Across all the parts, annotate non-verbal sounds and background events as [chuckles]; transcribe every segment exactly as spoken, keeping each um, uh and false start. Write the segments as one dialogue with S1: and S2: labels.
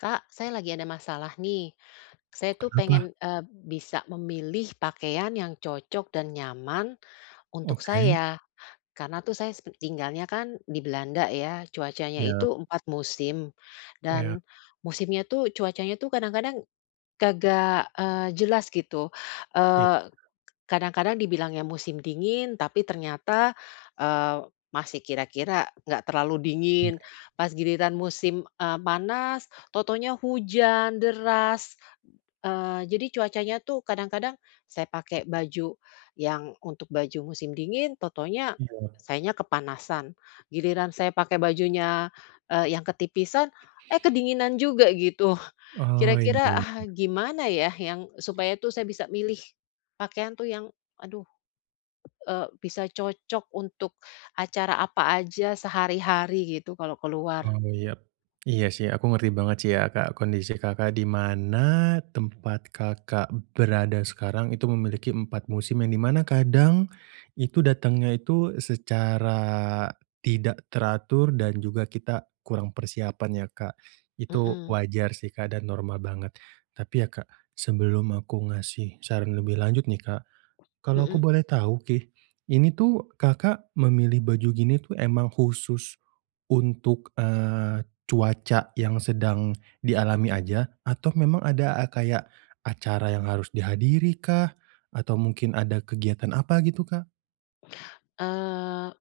S1: Kak, saya lagi ada masalah nih. Saya
S2: Oh,
S1: tuh
S2: kenapa?
S1: pengen, e bisa memilih pakaian yang cocok dan nyaman untuk
S2: Oke.
S1: saya, karena tuh saya s tinggalnya kan di Belanda ya, cuacanya
S2: Iya.
S1: itu empat musim
S2: Iya.
S1: dan musimnya tuh cuacanya tuh kadang-kadang kagak, eee, jelas gitu,
S2: Iya.
S1: eee, kadang-kadang dibilangnya musim dingin tapi ternyata, eee, masih kira-kira enggak terlalu dingin.
S2: Iya.
S1: Pas giliran musim, e panas, tahu-tahunya hujan deras, eee, jadi cuacanya tuh kadang-kadang, saya pakai baju yang untuk baju musim dingin tahu-tahunya
S2: Iya.
S1: sayanya kepanasan. Giliran saya pakai bajunya, e yang ketipisan, eh kedinginan juga gitu.
S2: Oh, iya
S1: Kira-kira, ah hah,
S2: iya.
S1: gimana ya yang supaya tuh saya bisa milih pakaian tuh yang aduh, e bisa cocok untuk acara apa aja sehari-hari gitu kalau keluar?
S2: Oh iya. Iya sih aku ngerti banget sih ya Kak, kondisi Kakak, di mana tempat Kakak berada sekarang itu memiliki empat musim, yang di mana kadang itu datangnya itu secara tidak teratur, dan juga kita kurang persiapan ya, Kak. Itu
S1: Mhm.
S2: wajar sih Kak, dan normal banget tapi ya Kak, sebelum aku ngasih saran lebih lanjut nih Kak, kalau aku
S1: Mhm.
S2: boleh tahu nih, ini tuh Kakak, memilih baju gini tuh emang khusus untuk, eee, cuaca yang sedang dialami aja? Atau memang ada a kayak acara yang harus dihadiri kah? Atau mungkin ada kegiatan apa gitu, Kak?
S1: Eee,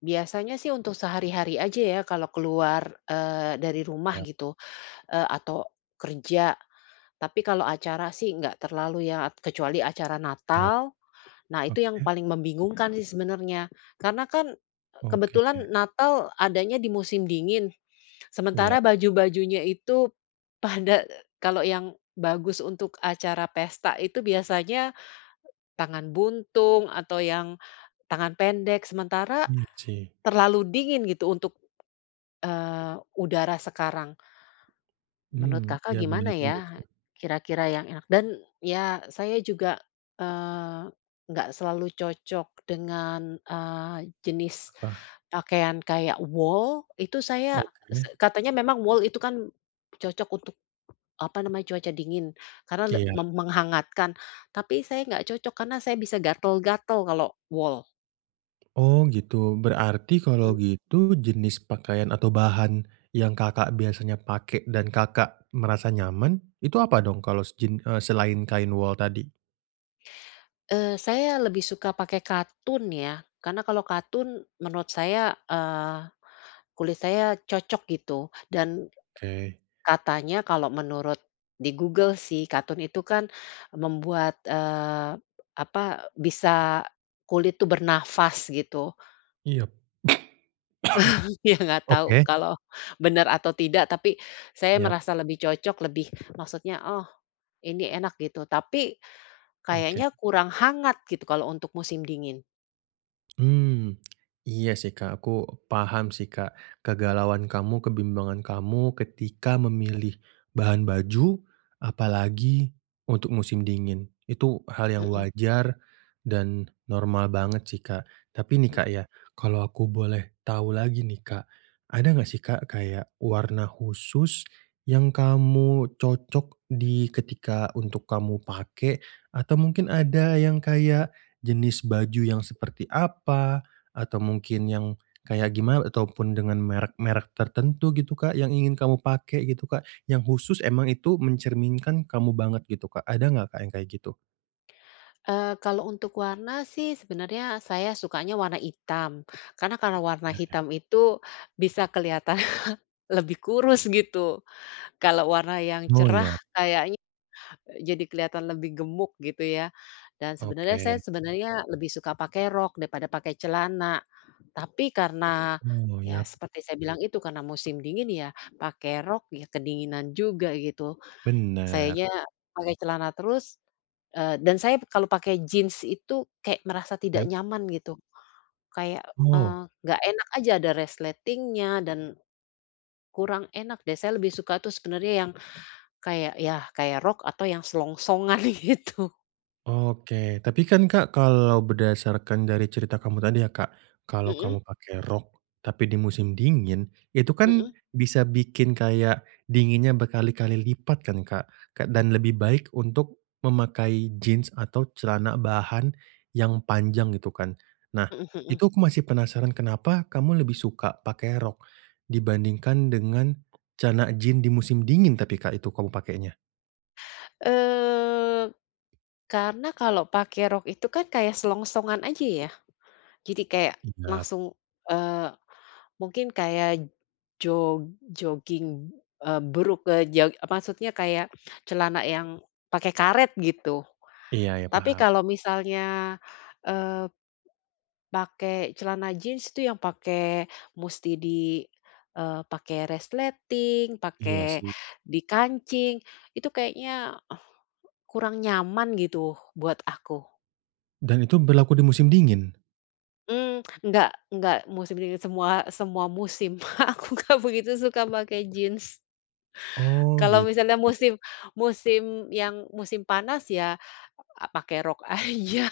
S1: biasanya sih untuk sehari-hari aja ya kalau keluar, eee, dari rumah
S2: Iya.
S1: gitu, e atau kerja. Tapi kalau acara sih enggak terlalu ya, kecuali acara
S2: Iya.
S1: Natal, nah itu yang
S2: Oke.
S1: paling membingungkan sih sebenarnya. Karena kan, e
S2: Oke.
S1: kebetulan Natal adanya di musim dingin,
S2: Iya.
S1: sementara baju-bajunya itu pada e kalau yang bagus untuk acara pesta itu biasanya, tangan buntung atau yang tangan pendek, sementara
S2: Iya sih.
S1: terlalu dingin gitu untuk, eee, udara sekarang.
S2: Hmm,
S1: Menurut Kakak,
S2: iya bener
S1: gimana
S2: juga
S1: ya
S2: sih.
S1: kira-kira yang enak? Dan ya saya juga, eee, enggak selalu cocok dengan, eee, jenis
S2: Apa?
S1: pakaian kayak wol. Itu saya se
S2: Oke.
S1: katanya memang wol itu kan cocok untuk, apa namanya, cuaca dingin karena le
S2: Iya.
S1: meng menghangatkan, tapi saya enggak cocok karena saya bisa gatal-gatal kalau wol.
S2: Oh, gitu. Berarti kalau
S1: Mhm.
S2: gitu jenis pakaian atau bahan yang Kakak biasanya pakai dan Kakak merasa nyaman itu apa dong kalos jin eee, selain kain wol tadi?
S1: Eee, saya lebih suka pakai katun ya. Karena kalau katun menurut saya, eee, kulit saya cocok gitu dan
S2: Oke.
S1: katanya kalau menurut di Google sih, katun itu kan membuat, eee, apa, bisa kulit tuh bernafas gitu.
S2: Iyap.
S1: [chuckles] Ya enggak
S2: [coughs]
S1: tahu
S2: Oke.
S1: kalau benar atau tidak, tapi saya
S2: Iyap.
S1: merasa lebih cocok, lebih maksudnya, "Oh, ini enak," gitu. Tapi,
S2: Oke.
S1: kayaknya kurang hangat gitu kalau untuk musim dingin.
S2: Mmm, iya sih, Kak, aku paham sih, Kak, kegalauan kamu, kebimbangan kamu ketika memilih bahan baju, apalagi untuk musim dingin. Itu hal yang
S1: Mhm.
S2: wajar dan normal banget sih, Kak. Tapi nih, Kak,
S1: Mhm.
S2: ya kalau aku boleh tahu lagi nih, Kak, ada nggak sih, Kak, kayak warna khusus, yang kamu cocok di ketika untuk kamu pakai, atau mungkin ada yang kayak jenis baju yang seperti apa, atau mungkin yang kayak gima ataupun dengan merek-merek tertentu gitu, Kak, yang ingin kamu pakai gitu, Kak? Yang khusus emang itu mencerminkan kamu banget gitu, Kak. Ada nggak, Kak, yang kayak gitu?
S1: Eee, kalau untuk warna sih sebenarnya saya sukanya warna hitam, karena kalau warna
S2: Mhm.
S1: hitam itu bisa kelihatan [chuckles] lebih kurus gitu. Kalau warna yang
S2: Oh,
S1: cerah
S2: iyap.
S1: kayaknya, eee, jadi kelihatan lebih gemuk gitu ya. Dan sebenarnya
S2: Oke.
S1: saya sebenarnya lebih suka pakai rok daripada pakai celana. Tapi karena
S2: Oh,
S1: ya
S2: yap.
S1: seperti saya bilang itu karena musim dingin ya, pakai rok ya kedinginan juga gitu.
S2: Bener.
S1: Sayanya pakai celana terus eee, dan saya kalau pakai jeans itu kayak merasa tidak
S2: Iyap.
S1: nyaman gitu. Kayak,
S2: Oh.
S1: eee, enggak enak aja, ada resletingnya dan kurang enak deh. Saya lebih suka tuh sebenarnya yang kayak ya, kayak rok atau yang selongsongan gitu.
S2: Oke, tapi kan, Kak, kalau berdasarkan dari cerita kamu tadi ya, Kak, kalau
S1: Mhm.
S2: kamu pakai rok tapi di musim dingin itu kan
S1: Mhm.
S2: bisa bikin kayak dinginnya berkali-kali lipat kan, Kak. Ke dan lebih baik untuk memakai jeans atau celana bahan yang panjang gitu kan. Nah,
S1: Mhm mhm.
S2: itu aku masih penasaran kenapa kamu lebih suka pakai rok dibandingkan dengan celana jeans di musim dingin tapi, Kak, itu kamu pakainya?
S1: Eee, karena kalau pakai rok itu kan kayak selongsongan aja ya. Jadi kayak
S2: Iyap.
S1: langsung eee, mungkin kayak jog jogging, eee, brukk eee, jog maksudnya kayak celana yang pakai karet gitu.
S2: Iya iya,
S1: Tapi
S2: paham.
S1: kalau misalnya, eee, pakai celana jeans itu yang pakai musti di eee, pakai resleting,
S2: Iya
S1: pakai
S2: sih.
S1: dikancing, itu kayaknya kurang nyaman gitu buat aku.
S2: Dan itu berlaku di musim dingin?
S1: Mmm, enggak enggak musim dingin semua semua musim. [chuckles] Aku gak begitu suka pakai jin.
S2: Oh,
S1: Kalau
S2: gitu.
S1: misalnya musim musim yang musim panas ya, a pakai rok aja.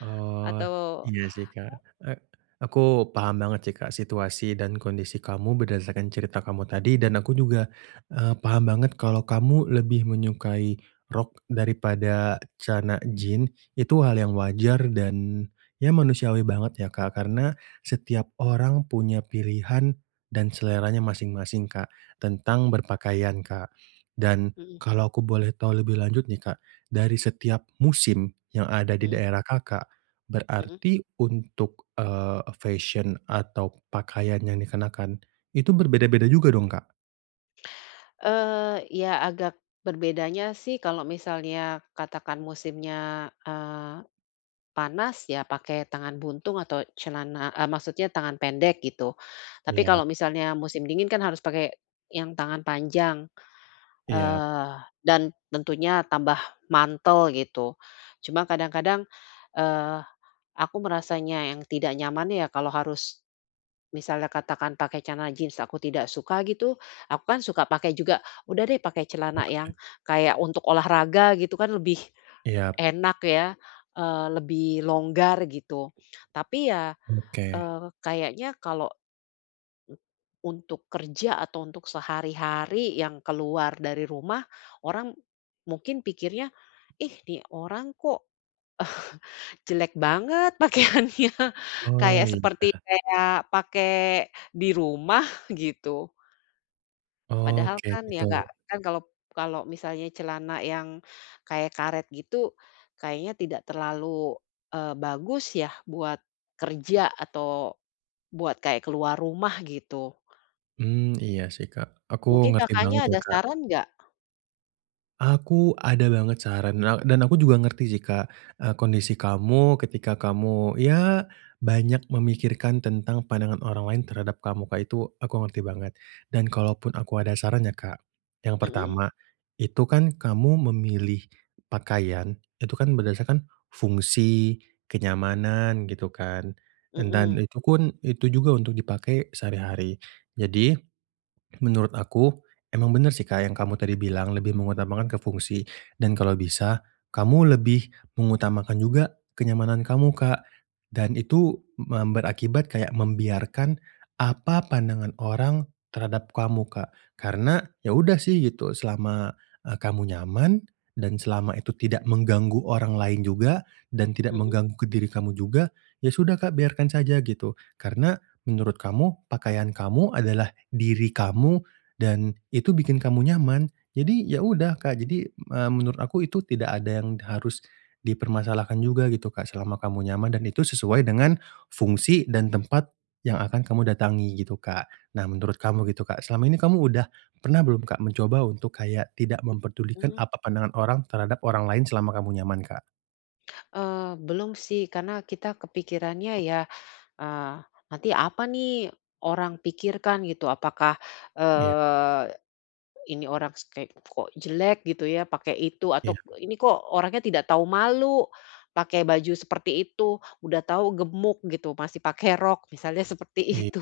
S2: Oh,
S1: Atau
S2: iya sih, Kak.
S1: a
S2: E aku paham banget sih Kak, situasi dan kondisi kamu berdasarkan cerita kamu tadi dan aku juga, eee, paham banget kalau kamu lebih menyukai rok daripada celana jin. Itu hal
S1: Hmm.
S2: yang wajar dan ya manusiawi banget ya Kak, karena setiap orang punya pilihan dan seleranya masing-masing Kak, tentang
S1: Mhm.
S2: berpakaian Kak, dan
S1: Mhm.
S2: kalau aku boleh tahu lebih lanjut nih Kak, dari setiap musim yang ada di
S1: Mhm.
S2: daerah Kakak,
S1: Mhm.
S2: berarti untuk, eee, e fesyen atau pakaian yang dikenakan, itu berbeda-beda juga dong, Kak?
S1: Eee, ya agak berbedanya sih kalau misalnya katakan musimnya, eee, panas ya pakai tangan buntung atau celana, e maksudnya tangan pendek gitu. Tapi
S2: Iya.
S1: kalau misalnya musim dingin kan harus pakai yang tangan panjang,
S2: Iya.
S1: eee, dan tentunya tambah mantel, gitu. Cuma kadang-kadang, eee, aku merasanya yang tidak nyaman ya kalau harus, misalnya katakan pakai celana jin aku tidak suka gitu. Aku kan suka pakai juga, udah deh pakai celana
S2: Oke.
S1: yang kayak untuk olahraga gitu kan lebih
S2: Iya.
S1: enak ya, eee, lebih longgar gitu, tapi ya,
S2: Oke.
S1: eee, kayaknya kalau, untuk kerja atau untuk sehari-hari yang keluar dari rumah, orang mungkin pikirnya, "Ih, nih orang kok, [chuckles] jelek banget pakaiannya,"
S2: Oh,
S1: kayak
S2: iya.
S1: seperti kayak pakai di rumah, gitu.
S2: Oh,
S1: Padahal
S2: kayak
S1: kan ya
S2: gitu.
S1: gak kan kalau kalau misalnya celana yang kayak karet gitu, kayaknya tidak terlalu, eee, bagus ya buat kerja atau buat kayak keluar rumah, gitu.
S2: Hmm, iya sih Kak, aku
S1: Mungkin
S2: ngerti banget
S1: Kakaknya
S2: ya,
S1: ada
S2: Kak.
S1: saran nggak?
S2: Aku ada banget saran na dan aku juga ngerti sih Kak, eee, kondisi kamu ketika kamu ya banyak memikirkan tentang pandangan orang lain terhadap kamu, Kak. Itu aku ngerti banget, dan kalaupun aku ada saran ya Kak, yang
S1: Mhm.
S2: pertama, itu kan kamu memilih pakaian itu kan berdasarkan fungsi, kenyamanan, gitu kan dan
S1: Mhm.
S2: itu kun itu juga untuk dipakai sehari-hari. Jadi, menurut aku emang bener sih Kak, yang kamu tadi bilang lebih mengutamakan ke fungsi, dan kalau bisa kamu lebih mengutamakan juga kenyamanan kamu Kak, dan itu mem berakibat kayak membiarkan apa pandangan orang terhadap kamu, Kak. Karena ya udah sih gitu selama, eee, kamu nyaman dan selama itu tidak mengganggu orang lain juga, dan tidak
S1: Mhm.
S2: mengganggu ke diri kamu juga, ya sudah Kak biarkan saja gitu. Karena menurut kamu, pakaian kamu adalah diri kamu, dan itu bikin kamu nyaman, jadi ya udah, Kak. Jadi, eee, menurut aku itu tidak ada yang harus dipermasalahkan juga gitu Kak, selama kamu nyaman dan itu sesuai dengan fungsi dan tempat yang akan kamu datangi gitu, Kak. Nah, menurut kamu gitu Kak, selama ini kamu udah pernah belum Kak, mencoba untuk kayak tidak memperdulikan
S1: Mmm.
S2: apa pandangan orang terhadap orang lain selama kamu nyaman, Kak?
S1: Eee, belum sih karena kita kepikirannya ya, "Eee, nanti apa nih orang pikirkan?" Gitu. Apakah,
S2: Iya.
S1: eee, "Ini orang ste kok jelek gitu ya pakai itu,"
S2: Iya.
S1: atau, "Ini kok orangnya tidak tahu malu pakai baju seperti itu. Udah tahu gemuk gitu masih pakai rok," misalnya seperti
S2: Iy
S1: itu.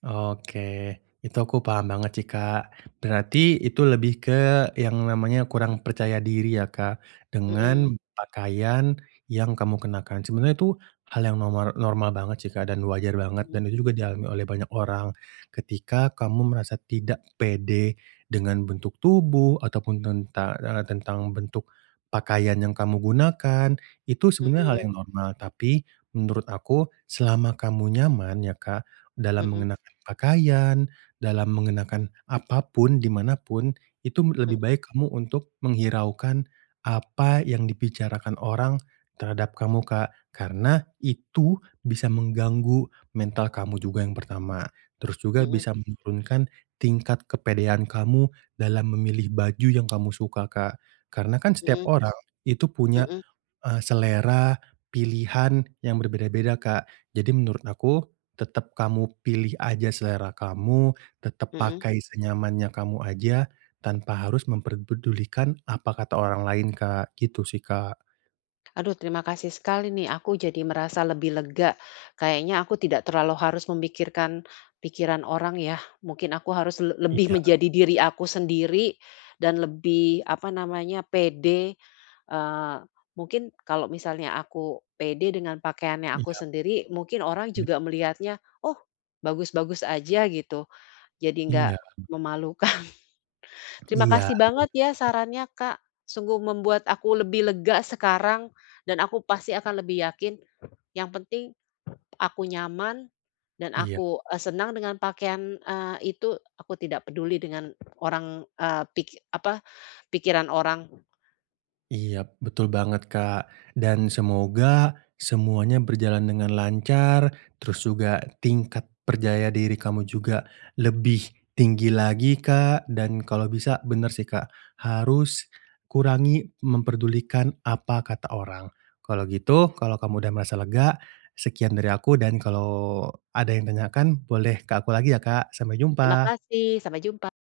S2: Oke, itu aku paham banget sih, Kak. Berarti itu lebih ke yang namanya kurang percaya diri ya, Kak, dengan
S1: Mmm.
S2: pakaian yang kamu kenakan. Sebenarnya itu hal yang nomor normal banget sih, Kak, dan wajar banget
S1: Mhm.
S2: dan itu juga dialami oleh banyak orang. Ketika kamu merasa tidak pede dengan bentuk tubuh ataupun tenta eee, tentang bentuk pakaian yang kamu gunakan, itu sebenarnya hal
S1: Mhm.
S2: yang normal. Tapi menurut aku selama kamu nyaman ya, Kak, dalam
S1: Mhm.
S2: mengenakan pakaian, dalam mengenakan apa pun di manapun itu lebih
S1: Mmm.
S2: baik kamu untuk menghiraukan apa yang dibicarakan orang terhadap kamu, Kak, karena itu bisa mengganggu mental kamu juga yang pertama. Terus juga
S1: Mhm.
S2: bisa menurunkan tingkat kepedean kamu dalam memilih baju yang kamu suka, Kak. Karena kan setiap
S1: Mhm.
S2: orang itu punya,
S1: Mhm.
S2: eee, selera pilihan yang berbeda-beda, Kak. Jadi menurut aku tetap kamu pilih aja selera kamu, tetap
S1: Mhm.
S2: pakai senyamannya kamu aja tanpa harus memper pedulikan apa kata orang lain, Kak. Gitu sih, Kak.
S1: Aduh terima kasih sekali nih, aku jadi merasa lebih lega. Kayaknya aku tidak terlalu harus memikirkan pikiran orang yah. Mungkin aku harus le lebih
S2: Iya.
S1: menjadi diri aku sendiri dan lebih, apa namanya, pede, eee, mungkin kalau misalnya aku pede dengan pakaiannya aku
S2: Iya.
S1: sendiri, mungkin orang
S2: Mmm.
S1: juga melihatnya, oh bagus-bagus aja gitu, jadi nggak
S2: Iya.
S1: memalukan. Terima
S2: Iya,
S1: kasih banget ya
S2: [unintelligible]
S1: sarannya, Kak. Sungguh membuat aku lebih lega sekarang, dan aku pasti akan lebih yakin yang penting aku nyaman dan
S2: Iya.
S1: aku, eee, senang dengan pakaian, eee, itu, aku tidak peduli dengan orang, eee, pi apa, pikiran orang.
S2: Iya betul banget, Kak dan semoga semuanya berjalan dengan lancar, terus juga tingkat perjaya diri kamu juga lebih tinggi lagi Kak, dan kalau bisa bener sih Kak, harus kurangi memperdulikan apa kata orang. Kalau gitu kalau kamu udah merasa lega, sekian dari aku dan kalau ada yang tanyakan boleh ke aku lagi ya, Kak. Sampai
S1: Terima
S2: jumpa.
S1: kasih, sampai jumpa.